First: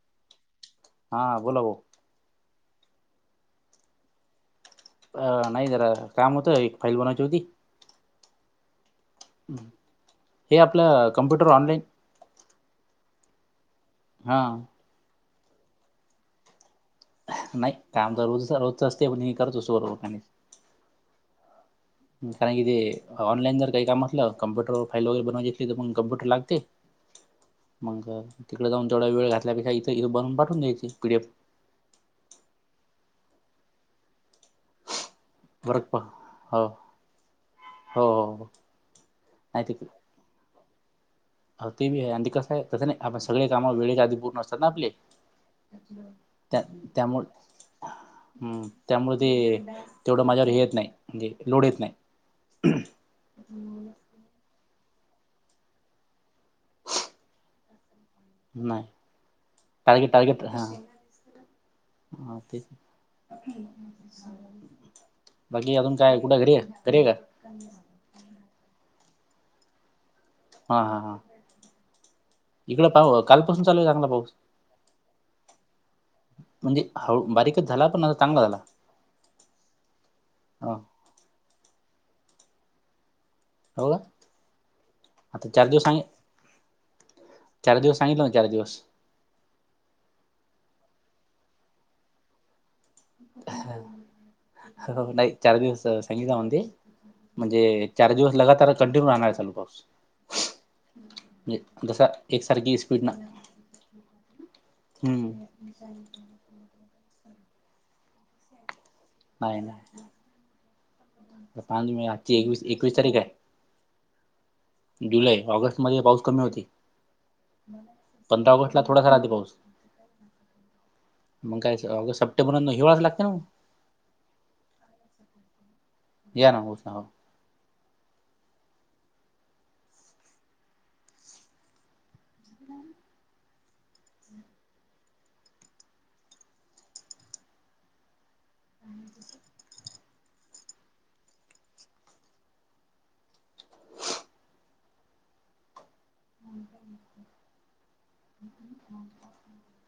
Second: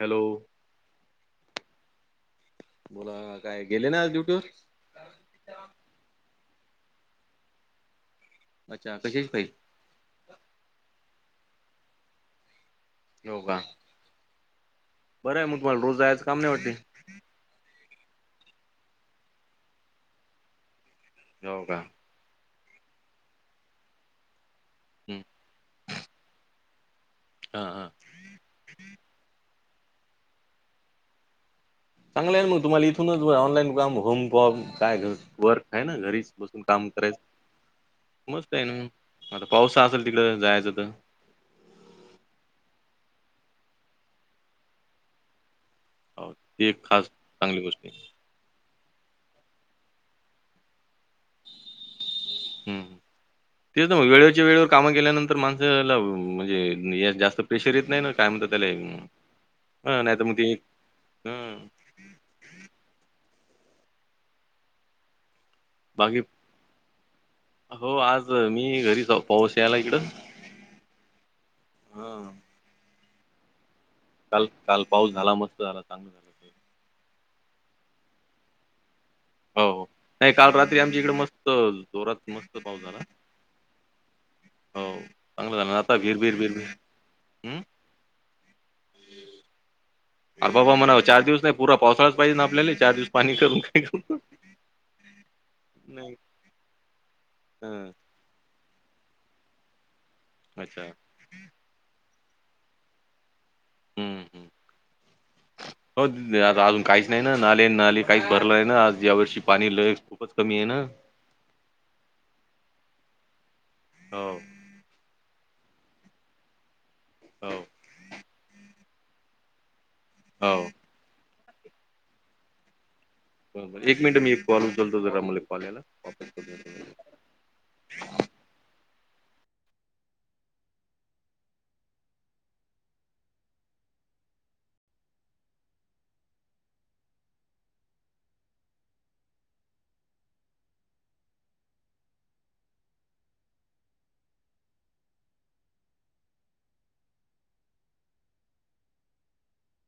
Hello. हा बोला बो बोला. काय गेले ना आज ड्युटीवरर. अ नाही जरा काम होतं एक फाईल बनवची होती. अच्छा कशी हे आपलं कम्प्युटर ऑनलाईन. हो का हा बरं मग तुम्हाला रोज जायचं काम नाही वाटते. नाही. काम तर रोज रोज असतयं पण हे करत असतो [unintelligible] हो का. कारण की ते ऑनलाईन जर काही काम असलं कम्प्युटरवर फाईल हम्म. वगैरे बनवायची असली तर मगं कम्प्युटर लागते. हा हा मग तिकडे जाऊन तेवढा वेळ घातल्यापेक्षा इथंथ बनून पाठवून द्यायच पीडीएफ. चांगलं हाय मग तुम्हाला इथूनच ऑनलाईन काम होम पॉब काय घ वर्क हे ना घरीच बसून हो काम करायच. हो हो मस्त हे ना मग आता पाउस असल. तिकडं जायचं आत अ ते बी आणि कसं हाय कसं नाही आपण सगळे काम वेळेच्या आधी पूर्ण असतात ना आपली. हो, त्या ती एक खास त्यामुळे चांगली गोष्ट आहे हम्म. त्यामुळे ते तेवढं माझ्यावर हेे येत नाही, म्हणजे लोढ येत नाही. हम्म. तेच ना मग वेळेच्या वेळेवर कामं केल्यानंतर माणसाला म्हणजे य जास्त प्रेशर येत नाही ना. काय म्हणते त्याले नाही हं टार्गेट नाही तर मग टार्गेट ते हा हं. हा तेच बाकी अजून काय कुठं घरी हे घरी हाय का? हो आज मी घरी हावु. पाऊस यालाय इकडं. हा, हा, हा. हा इकड पा कालपासून चालू झाला ना भाऊ. काल -काल पाऊस झाला. मस्त झाला काल. म्हणजे हळु बारीकच झाला पण [unintelligible] चांगला झाला. हो, हो. नाही काल ह रात्री आमच्या इकड मस्त जोरात मस्त पाऊस झाला. हो का हो. चांगलं चार झालं आणि दिवस आता सांग भिर भीर भिर भीर हम्म. [unintelligible] चार दिवस. अ बाबा म्हणाव चार दिवस नाही पुरा पावसाळाच पाहिजे ना आपल्याला चार दिवस पाणी करून काय करू. हो नाही चार दिवस नाही सांगित जाऊनते म्हणजे हं चार दिवस लगातार चं. कंटिन्यू राहणार हाय चालू पाऊस. अच्छा. म्हणजे जस एकसारखी स्पीडन. हम्म हम्म हम्म हो. आता अजून काहीच नाही ना नाले नाली काहीच भरल नाही ना आज या व - - र्षी पाणी लईच खूपच कमी हेना. तर आज मी आजची एकवीस एकवीस तारीख हाय. हो. जुलै ऑगस्टमध्ये पाऊस कमी होती. हो. पंधरा ऑगस्टला थोडाफार आधी पाऊस. हो. मग काय ऑगस्ट, सप्टेंबरला हिवाळा लागतयं ना ओ. बरं बरं एक मिनिट मी एक कॉल उचलतो जरा मला कॉल याला वापस कर [unintelligible] [unintelligible] ह [inaudible] ह [inaudible]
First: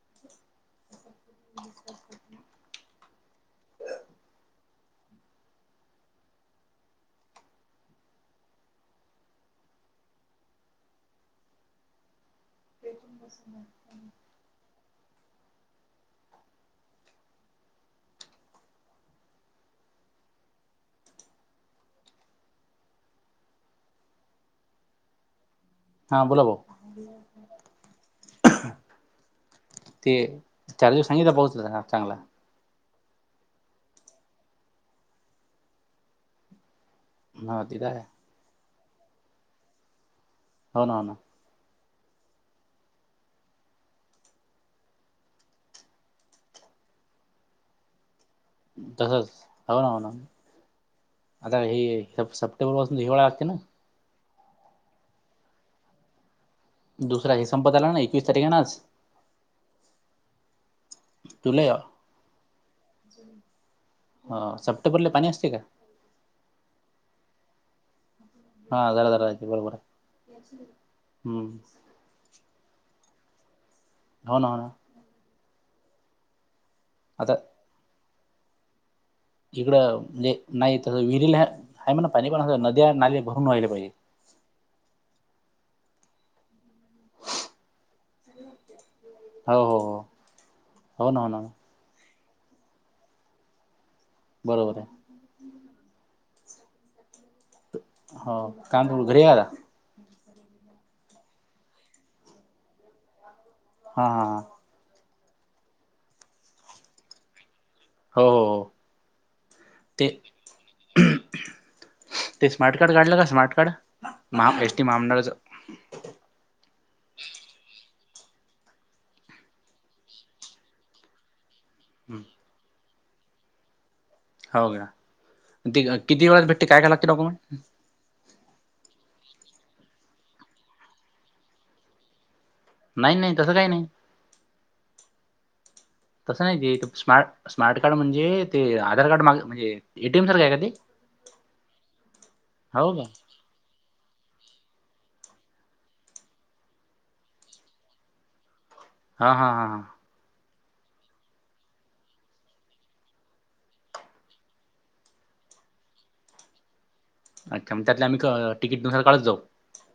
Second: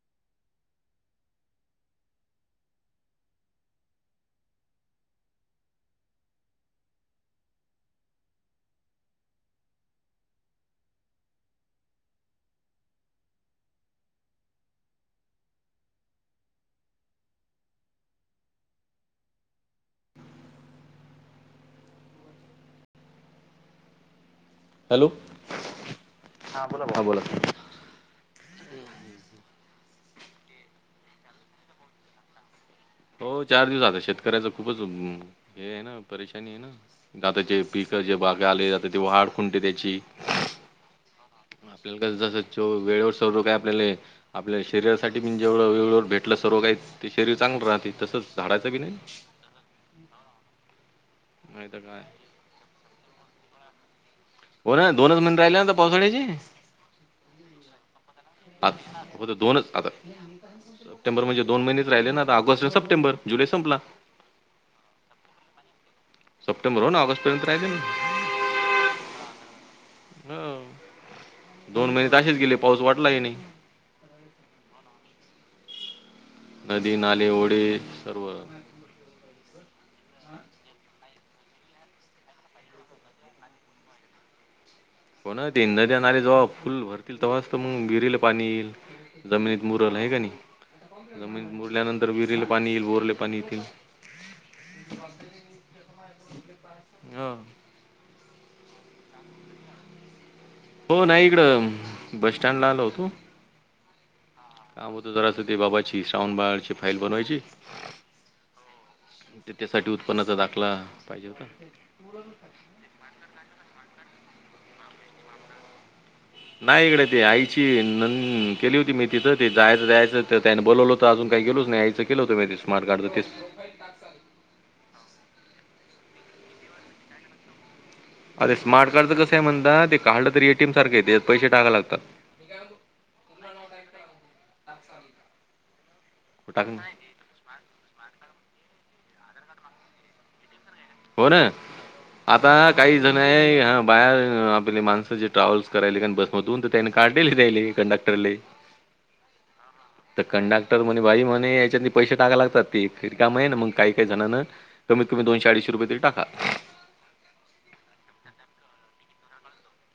[inaudible] [unintelligible] बसून [unintelligible] हॅलो. हां. बोला भाऊ. ते चार दिवस सांगितला पाऊस झाला चांगला. हो चार दिवस झालं, शेतकऱ्याच खूपच हे आहे ना, परेशानी आहे ना. आता जे हा तिथं आहे पिकं जे बागा आले आता ते वाढ खुंटते त्याची. हो ना. हो ना. आपल्याला कस जसं वेळेवर सर्व काय आपल्याला आपल्या शरीरासाठी पण जेवढं वेळेवर भेटलं सर्व काही, ते शरीर चांगलं राहते तसंच झाडाचं बी नाही. तसच हो ना हो ना आता नाही तर हे काय. सब सब [unintelligible] हो ना दोनच मंथ राहिले ना आता पावसाळ्याचे. दुसरा हे संपत आला ना एकवीस तारीख आहे ना आ आज फक्त दोनच आता सप्टेंबर म्हणजे दोन जुलै महिनेच राहिले ना आता ऑगष्ट आणि सप्टेंबर जुलै संपला हां सप्टेंबरला पाणी असते का? सप्टेंबर हो ना ऑगस्ट पर्यंत राहिले. हा जरा जरा जरा राहायची बरोबर हाय. हम्म दोन महिने तर असेच गेले पाऊस वाटला ही नाही. हो ना, हो ना नदी नाले आता ओढे सर्व. इकडं म्हणजे नाही तसं विहिरीला आहे म्हणा पाणी पण, अस नद्या, नाले भरून व्हायले पाहिजे हो ना ते नद्या नाले जेव्हा फुल भरतील तव्हाच तर मग विहिरीला पाणी येईल जमिनीत हो हो मुरल हो आहे का नाही? हो ना हो ना जमिनीत मुरल्यानंतर तर विहिरीला पाणी येईल, बोरले पाणी येतील बरोबर हाय हो. हो काम सोडून घरी आला? हो नाही इकडं बस स्टँडला आलो होतो हा हा ह का होतं जरास ते बाबाची श्रावण बाळाची फाईल बनवायची हो हो हो त्याच्यासाठी ते उत्पन्नाचा दाखला पाहिजे होता. ते स्मार्ट कार्ड काढलं का? स्मार्ट कार्ड महा, एस टी महामंडळाच? नाही इकडे ती आईची ननंद गेली होती मी तिथं ते जायचं जायचं त्याने बोलवलं होत अजून काही गेलोच नाही आ चेक केलं होतं मी ते स्मार्ट कार्डंच तिस्स हो का? ती किती वेळात भेटते? काय काय लागते डॉक्युमेंट? अरे स्मार्ट कार्डचं कसं हाय म्हणता ते काढलं तरी एटीएम सारखं त्यात पैशे टाकावे लागतात नाही नाही तसं काही नाही. आ, समजा तसं नाही ते स्मार्ट स्मार्ट कार्ड म्हणजे ते आधार कार्ड माग म्हणजे एटीएम सारखं आहे का ते? हो ना आता हो काही का जण आहे ह बाहेर आपले माणसं जे ट्रॅव्हल्स करायले कारण बसमधून तर त्यानी काढलेली दयाले कंडक्टरले हा हा हा हां तर कंडक्टर म्हणे बाई म्हणे याच्या पैसे टाकाय लागतात तेी रिकाम हाय ना मग काही काही जणांन कमीत कमी दोशे अडीचशे रुपये तरी टाका आणी कमत्यात आम्ही तिकीटनुसार काडत जाऊ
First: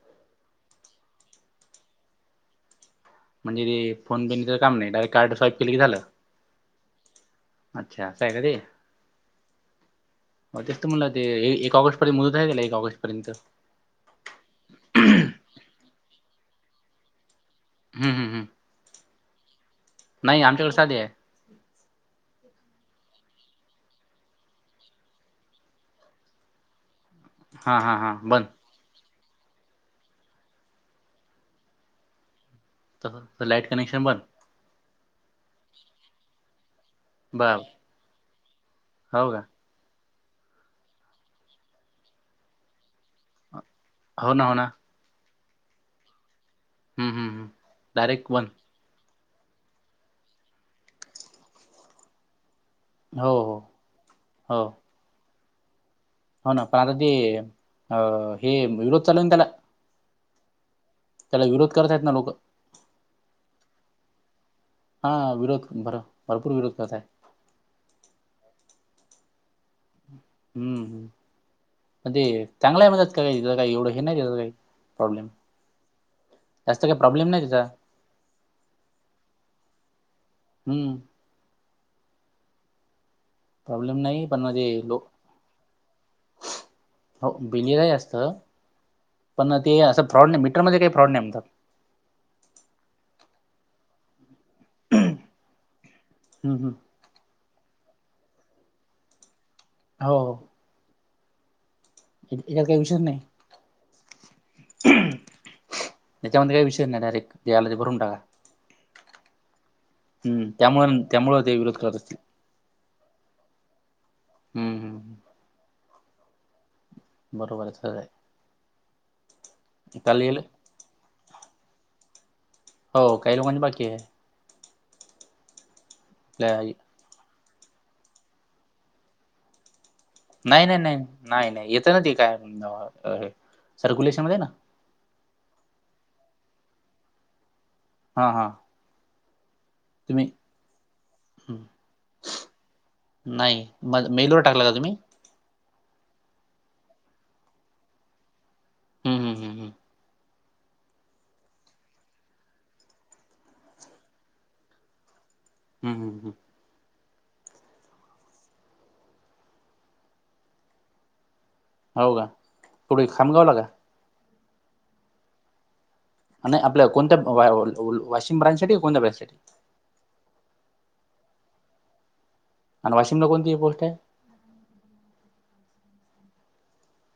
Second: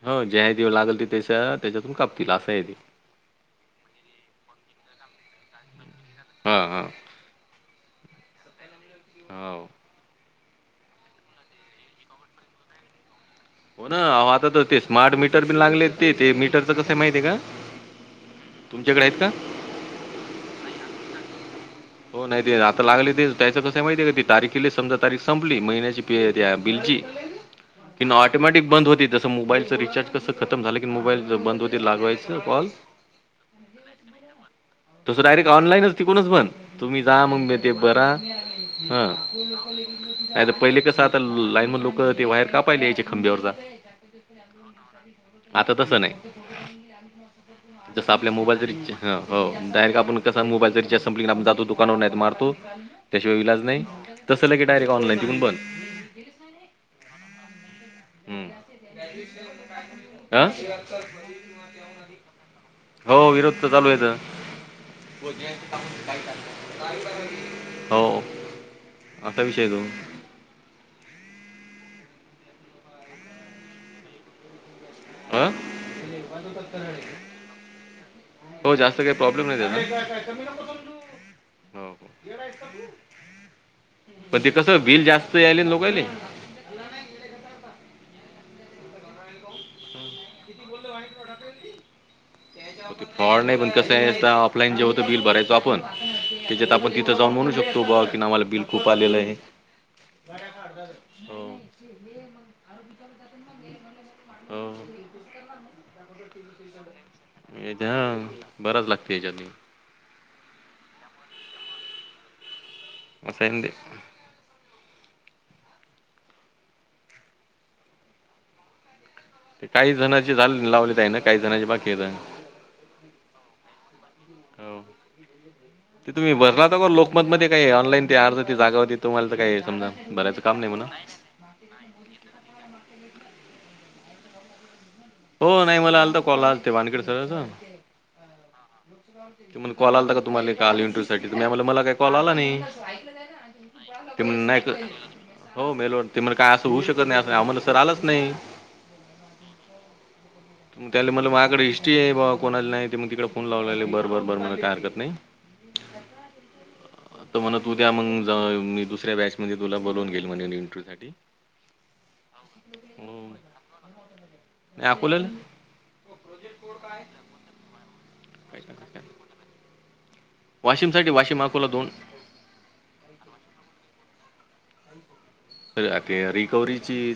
हो ज्या दिव लागल त ते त्याच्यातून कापतील असा आहे ते म्हणजे ते फोन बिनच काम नाही डारेट कार्ड स्वाईप केलं की झालं हा हा अच्छा असाय का ते हावं तेचं म्हटला ते एक ऑगस्टपर्यंत मुदत हाय काय एक ऑगस्टपर्यंत हो ना आता तर ते स्मार्ट मीटर बि लागले ते, ते मीटरच कस माहिती आहे का? हम्म हम्म हम्, तुमच्याकडे आहेत का नाही आमच्याकडे साध हाय. हो नाही ते आता लागले ते त्याच कसय माहितीय का ती तारीखे समजा तारीख संपली महिन्याची प त्या बिलची हां हां कि हां ऑटोमॅटिक बंद होती तस तसं मोबाईलचं रिचार्ज कसं खतम झालं की मोबाईल बंद होते लागवायचं कॉल. तर लाईट कनेक्शन बंद तस डायरेक्ट ऑनलाईनच तिकूनच बंद तुम्ही जा मंग मी बर ते बरा हा हो का नायत पहिले कसं आता लाईन मधे लोक ते वायर कापायला यायाचे खांब्यावरचा हो ना हो ना आता तसं नाही हम्म हम्म हम्म. जस डायरेक्ट आपल्या वन मोबाईलचा रिचार्ज ह हो डारेक्ट आपण कसा मोबाईलचा रिचार्ज संपली आपण जातो दुकावर नाय त मारतो. हो त्याशिवाय हो विलाज नाही तस हो लगेच डायरेक्ट ऑनलाईन तिकून बंद हो ना पण आता ते अ हे विरोध चालू हाय ना त्याला आं त्याला विरोध करत्यात ना लोक हो विरोध त चालू आहेेत. हा विरोध भर भरपूर विरोध करत आहे हो असा विषय तो हम्म हं पण ते चांगल्यामध्येचं काय त्याज काही हे नाय त्याज काही प्रॉब्लेम आ जास्त काही प्रॉब्लेम नाही त्याचा हो जास्त काय प्रॉब्लेम नाय त्याला हम्म हो प्रॉब्लेम नाही पण ते कस लो बिल जास्त यायले लोकायले. हो बिल याय जास्त पण ते असं फॉड नाय मीटरमध्ये काय फॉड नाय म्हणतात. पण ते फॉड नाय पण कसय ऑफलाईन जे होत बिल भरायचो आपण हम्म त्याच्यात हम्म आपण ती तीत जाऊन म्हणू शकतो बा की आम्हाला बिल खूप आलेलं आहे. हाव हो हो. हय ह्यात काय विषयच नाय. हो. त्याच्यामध्ये काय विषय नाय डायरेक्ट जे आलं ते याच्या भरून टाका हा भरावाच लागत याच्यानी हम्म त्यामु त्यामुळ ते विरोध करत असतील. असं हाय नं ते हूं हूं बरोबर आहेत सगळे ते काही जणची गेलं झाले लावले काहीं ना काही जणची बाकी हायेत. हो काही लोकांचे बाकी ये. हो ते तुम्ही आपल्या भरला तर लोक मत मध्ये काही ऑनलाई ती अर्जाची जागा होती तुम्हाला त काय समजा भरायचं काम नाय नाही नाय म्हणा. नाय नाय नाय येत न ती काय सर्क्युलेशन मध्ये ये ना हो नाही मला आलता कॉल आलते वानखेड सराच हा हा ते म्हणे कॉल आलाता का तुम्हाला काल इंटरवू साठी त म्या म्हणलं हम्म. मला काय कॉल आला नाही. नाही मग ते मेलवर म्हणलं नाय टाकला का कर तुम्ही हो मेलो ते मला काय असं होऊ शकत नाही अस आहो म्हणलं सर आलाच नाही. हूं हूं हूं हूं म त्याल म्हणलं मायाकड हिस्ट्री ये बुआ कोणाला नाही ते मग तिकड फोनं लागलेल बर बरं बरं काय हरकत नाही. [unintelligible] हूं हूं हूं [unintelligible] तर म्हणत उद्या मंग जा मी दुसऱ्या बॅच मध्ये तुला बोलवून घेल म्हणे इंटरव्यू साठी हाव कां कुठे खामगावला का? नाय अकोल्याला नाय आपल्या कोणत्या वा व व वाशिम ब्रांचसाठी क कोणत्या ब्रांचसाठी वाशिमसाठी वाशिम अकोला दोन आणि वाशिमला कोणती पोस्ट ये? [unintelligible] रिकवर्हीची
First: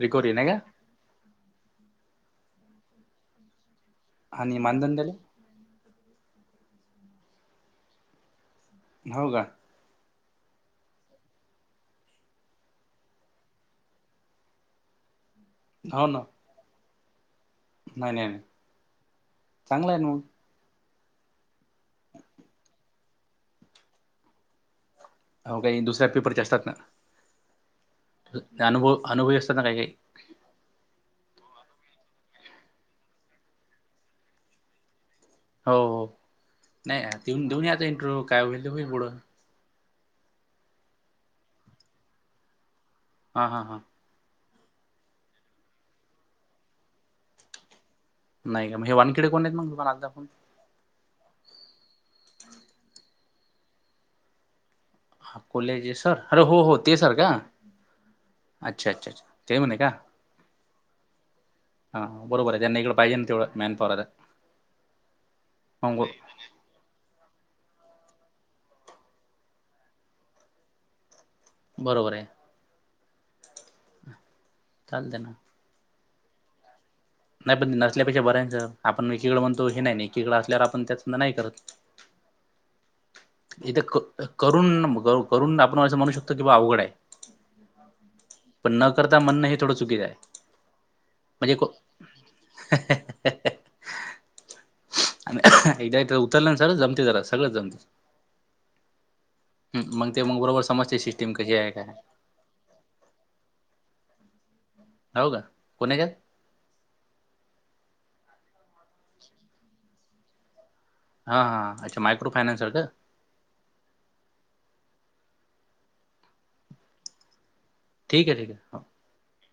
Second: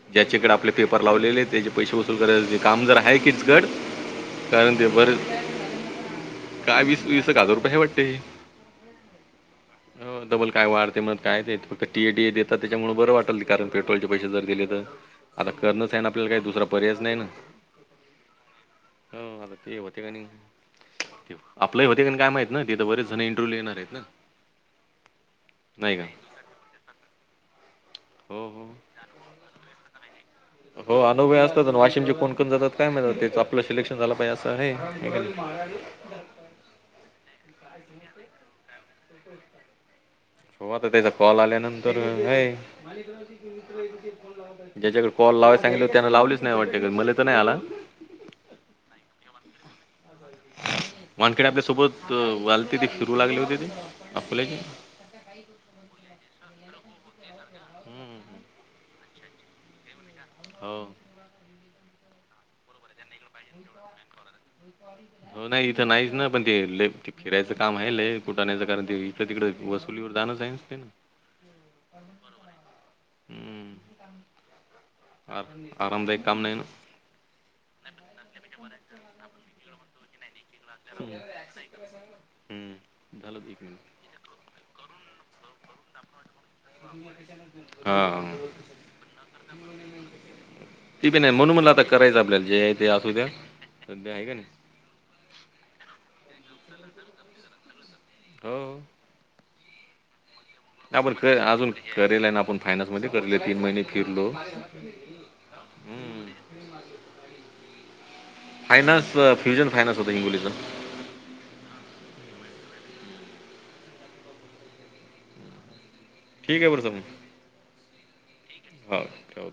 रिकवरी नाही ज्याच्याकड का आपले पेपर लावलेले त्याचे पैसे वसूल करायच ते काम जरा हाय कीचकट आणि कारण ते मानधन द्याले बर काय वीस वीस एक हजार रुपय हाय वाटते. हौ गा? हौ डबल काय वारते [unintelligible] काय तेेत फक्त टी ए टी ए देतात त्याच्यामुळ बरं वाटल कारण पेट्रोलचे पैसे जर दिले तर आता करणच आहे ना आपल्याला काही दुसरा पर्यायच नाही ना नाही नाही नाही हो आता ते चांगला होते आहे ना का मग नाही ठेव आपलंही होते कनी काय माहित ना तिथ बरेच जण इंटरव्ह्यू येणार आयत ना हौ काही नाही का दुसऱ्या पेपरचे असतात ना हो हो ज्ञानुभव अनुभवी असतात‌ ना काही काही हो अनुभय असतात अन वाशिमचे कोण कोण जातात काय म्हैत आता तेच आपलं सिलेक्शन झाला पाहिजे असं हाय. हो हो नाही दिऊन देऊन याचा इंटरव्ह्यू काय व्हइल होईल पुढं बघू आता त्याचा कॉल आल्यानंतर हय, [unintelligible] फोन हां हां हां लाव [unintelligible] ज्याच्याकडे कॉल लावाय सांग [unintelligible] त्यान लावलीच नाही वाटते कारण मले तर नाही आला. नाही का म्ह हे वानखिडे कोण नाहीत मंग तुम्हाला [unintelligible] दाखवून वानखेडे आपल्या सोबत वालते ते फिरू लागले होते ते आपल्या [unintelligible] हकोल्याचे सर, अरे हो हो ते सर का? हम्म. अच्छा अच्छ अच्छा! ते म्हणे का हौ. हा हा बरोबर आय त्यांना इकड पाहिजे ना तेव्हा मॅन [unintelligible] हो ना इथं नाहीच ना पण ते लई ते फिरायचं काम आहे, लय कुठाण्याचं कारण ते इकड तिकड वसुलीवर जाणंच हाय तेंना बरोबर आय हम्म चालते ना आ आरामदायक काम नाही ना नाही पण नसल्यापेक्षा बरं हाय न त आपण एकीकड म्हणतो, हे नाही ना एकीकड असल्यावर आपण त्याच न हम्म नाही करत हम्म. झालं ते एक इथ क मिनिट करून न मग अ करून आपणं अस म्हणू शक [unintelligible] हा [unintelligible] पण न करता म्हणणं हे थोडं चुकीचं आहे ती पी नाही म्हणून म्हणजे मला आता करायचं आपल्याला जे हाय ते असू द्या को सध्या हाय का नई. आणि एकदा हित उतरल्या [unintelligible] जमते जरा सगळंच जमते. हो. हु मंग ते मग बरोबरच आपण ख अजून करेल आय ना, आपूण फायनान्स मध्ये करले तीन महिने फिरलो. हौ का? कुणी [unintelligible] हं. फायनान्स फ्युजन फायनान्स होत हिंगोलीच हा हा अच्छा! मायक्रो फायनान्स सारख ठीक ये बरसामन ठीक ये ठीक ये हा हा ठेव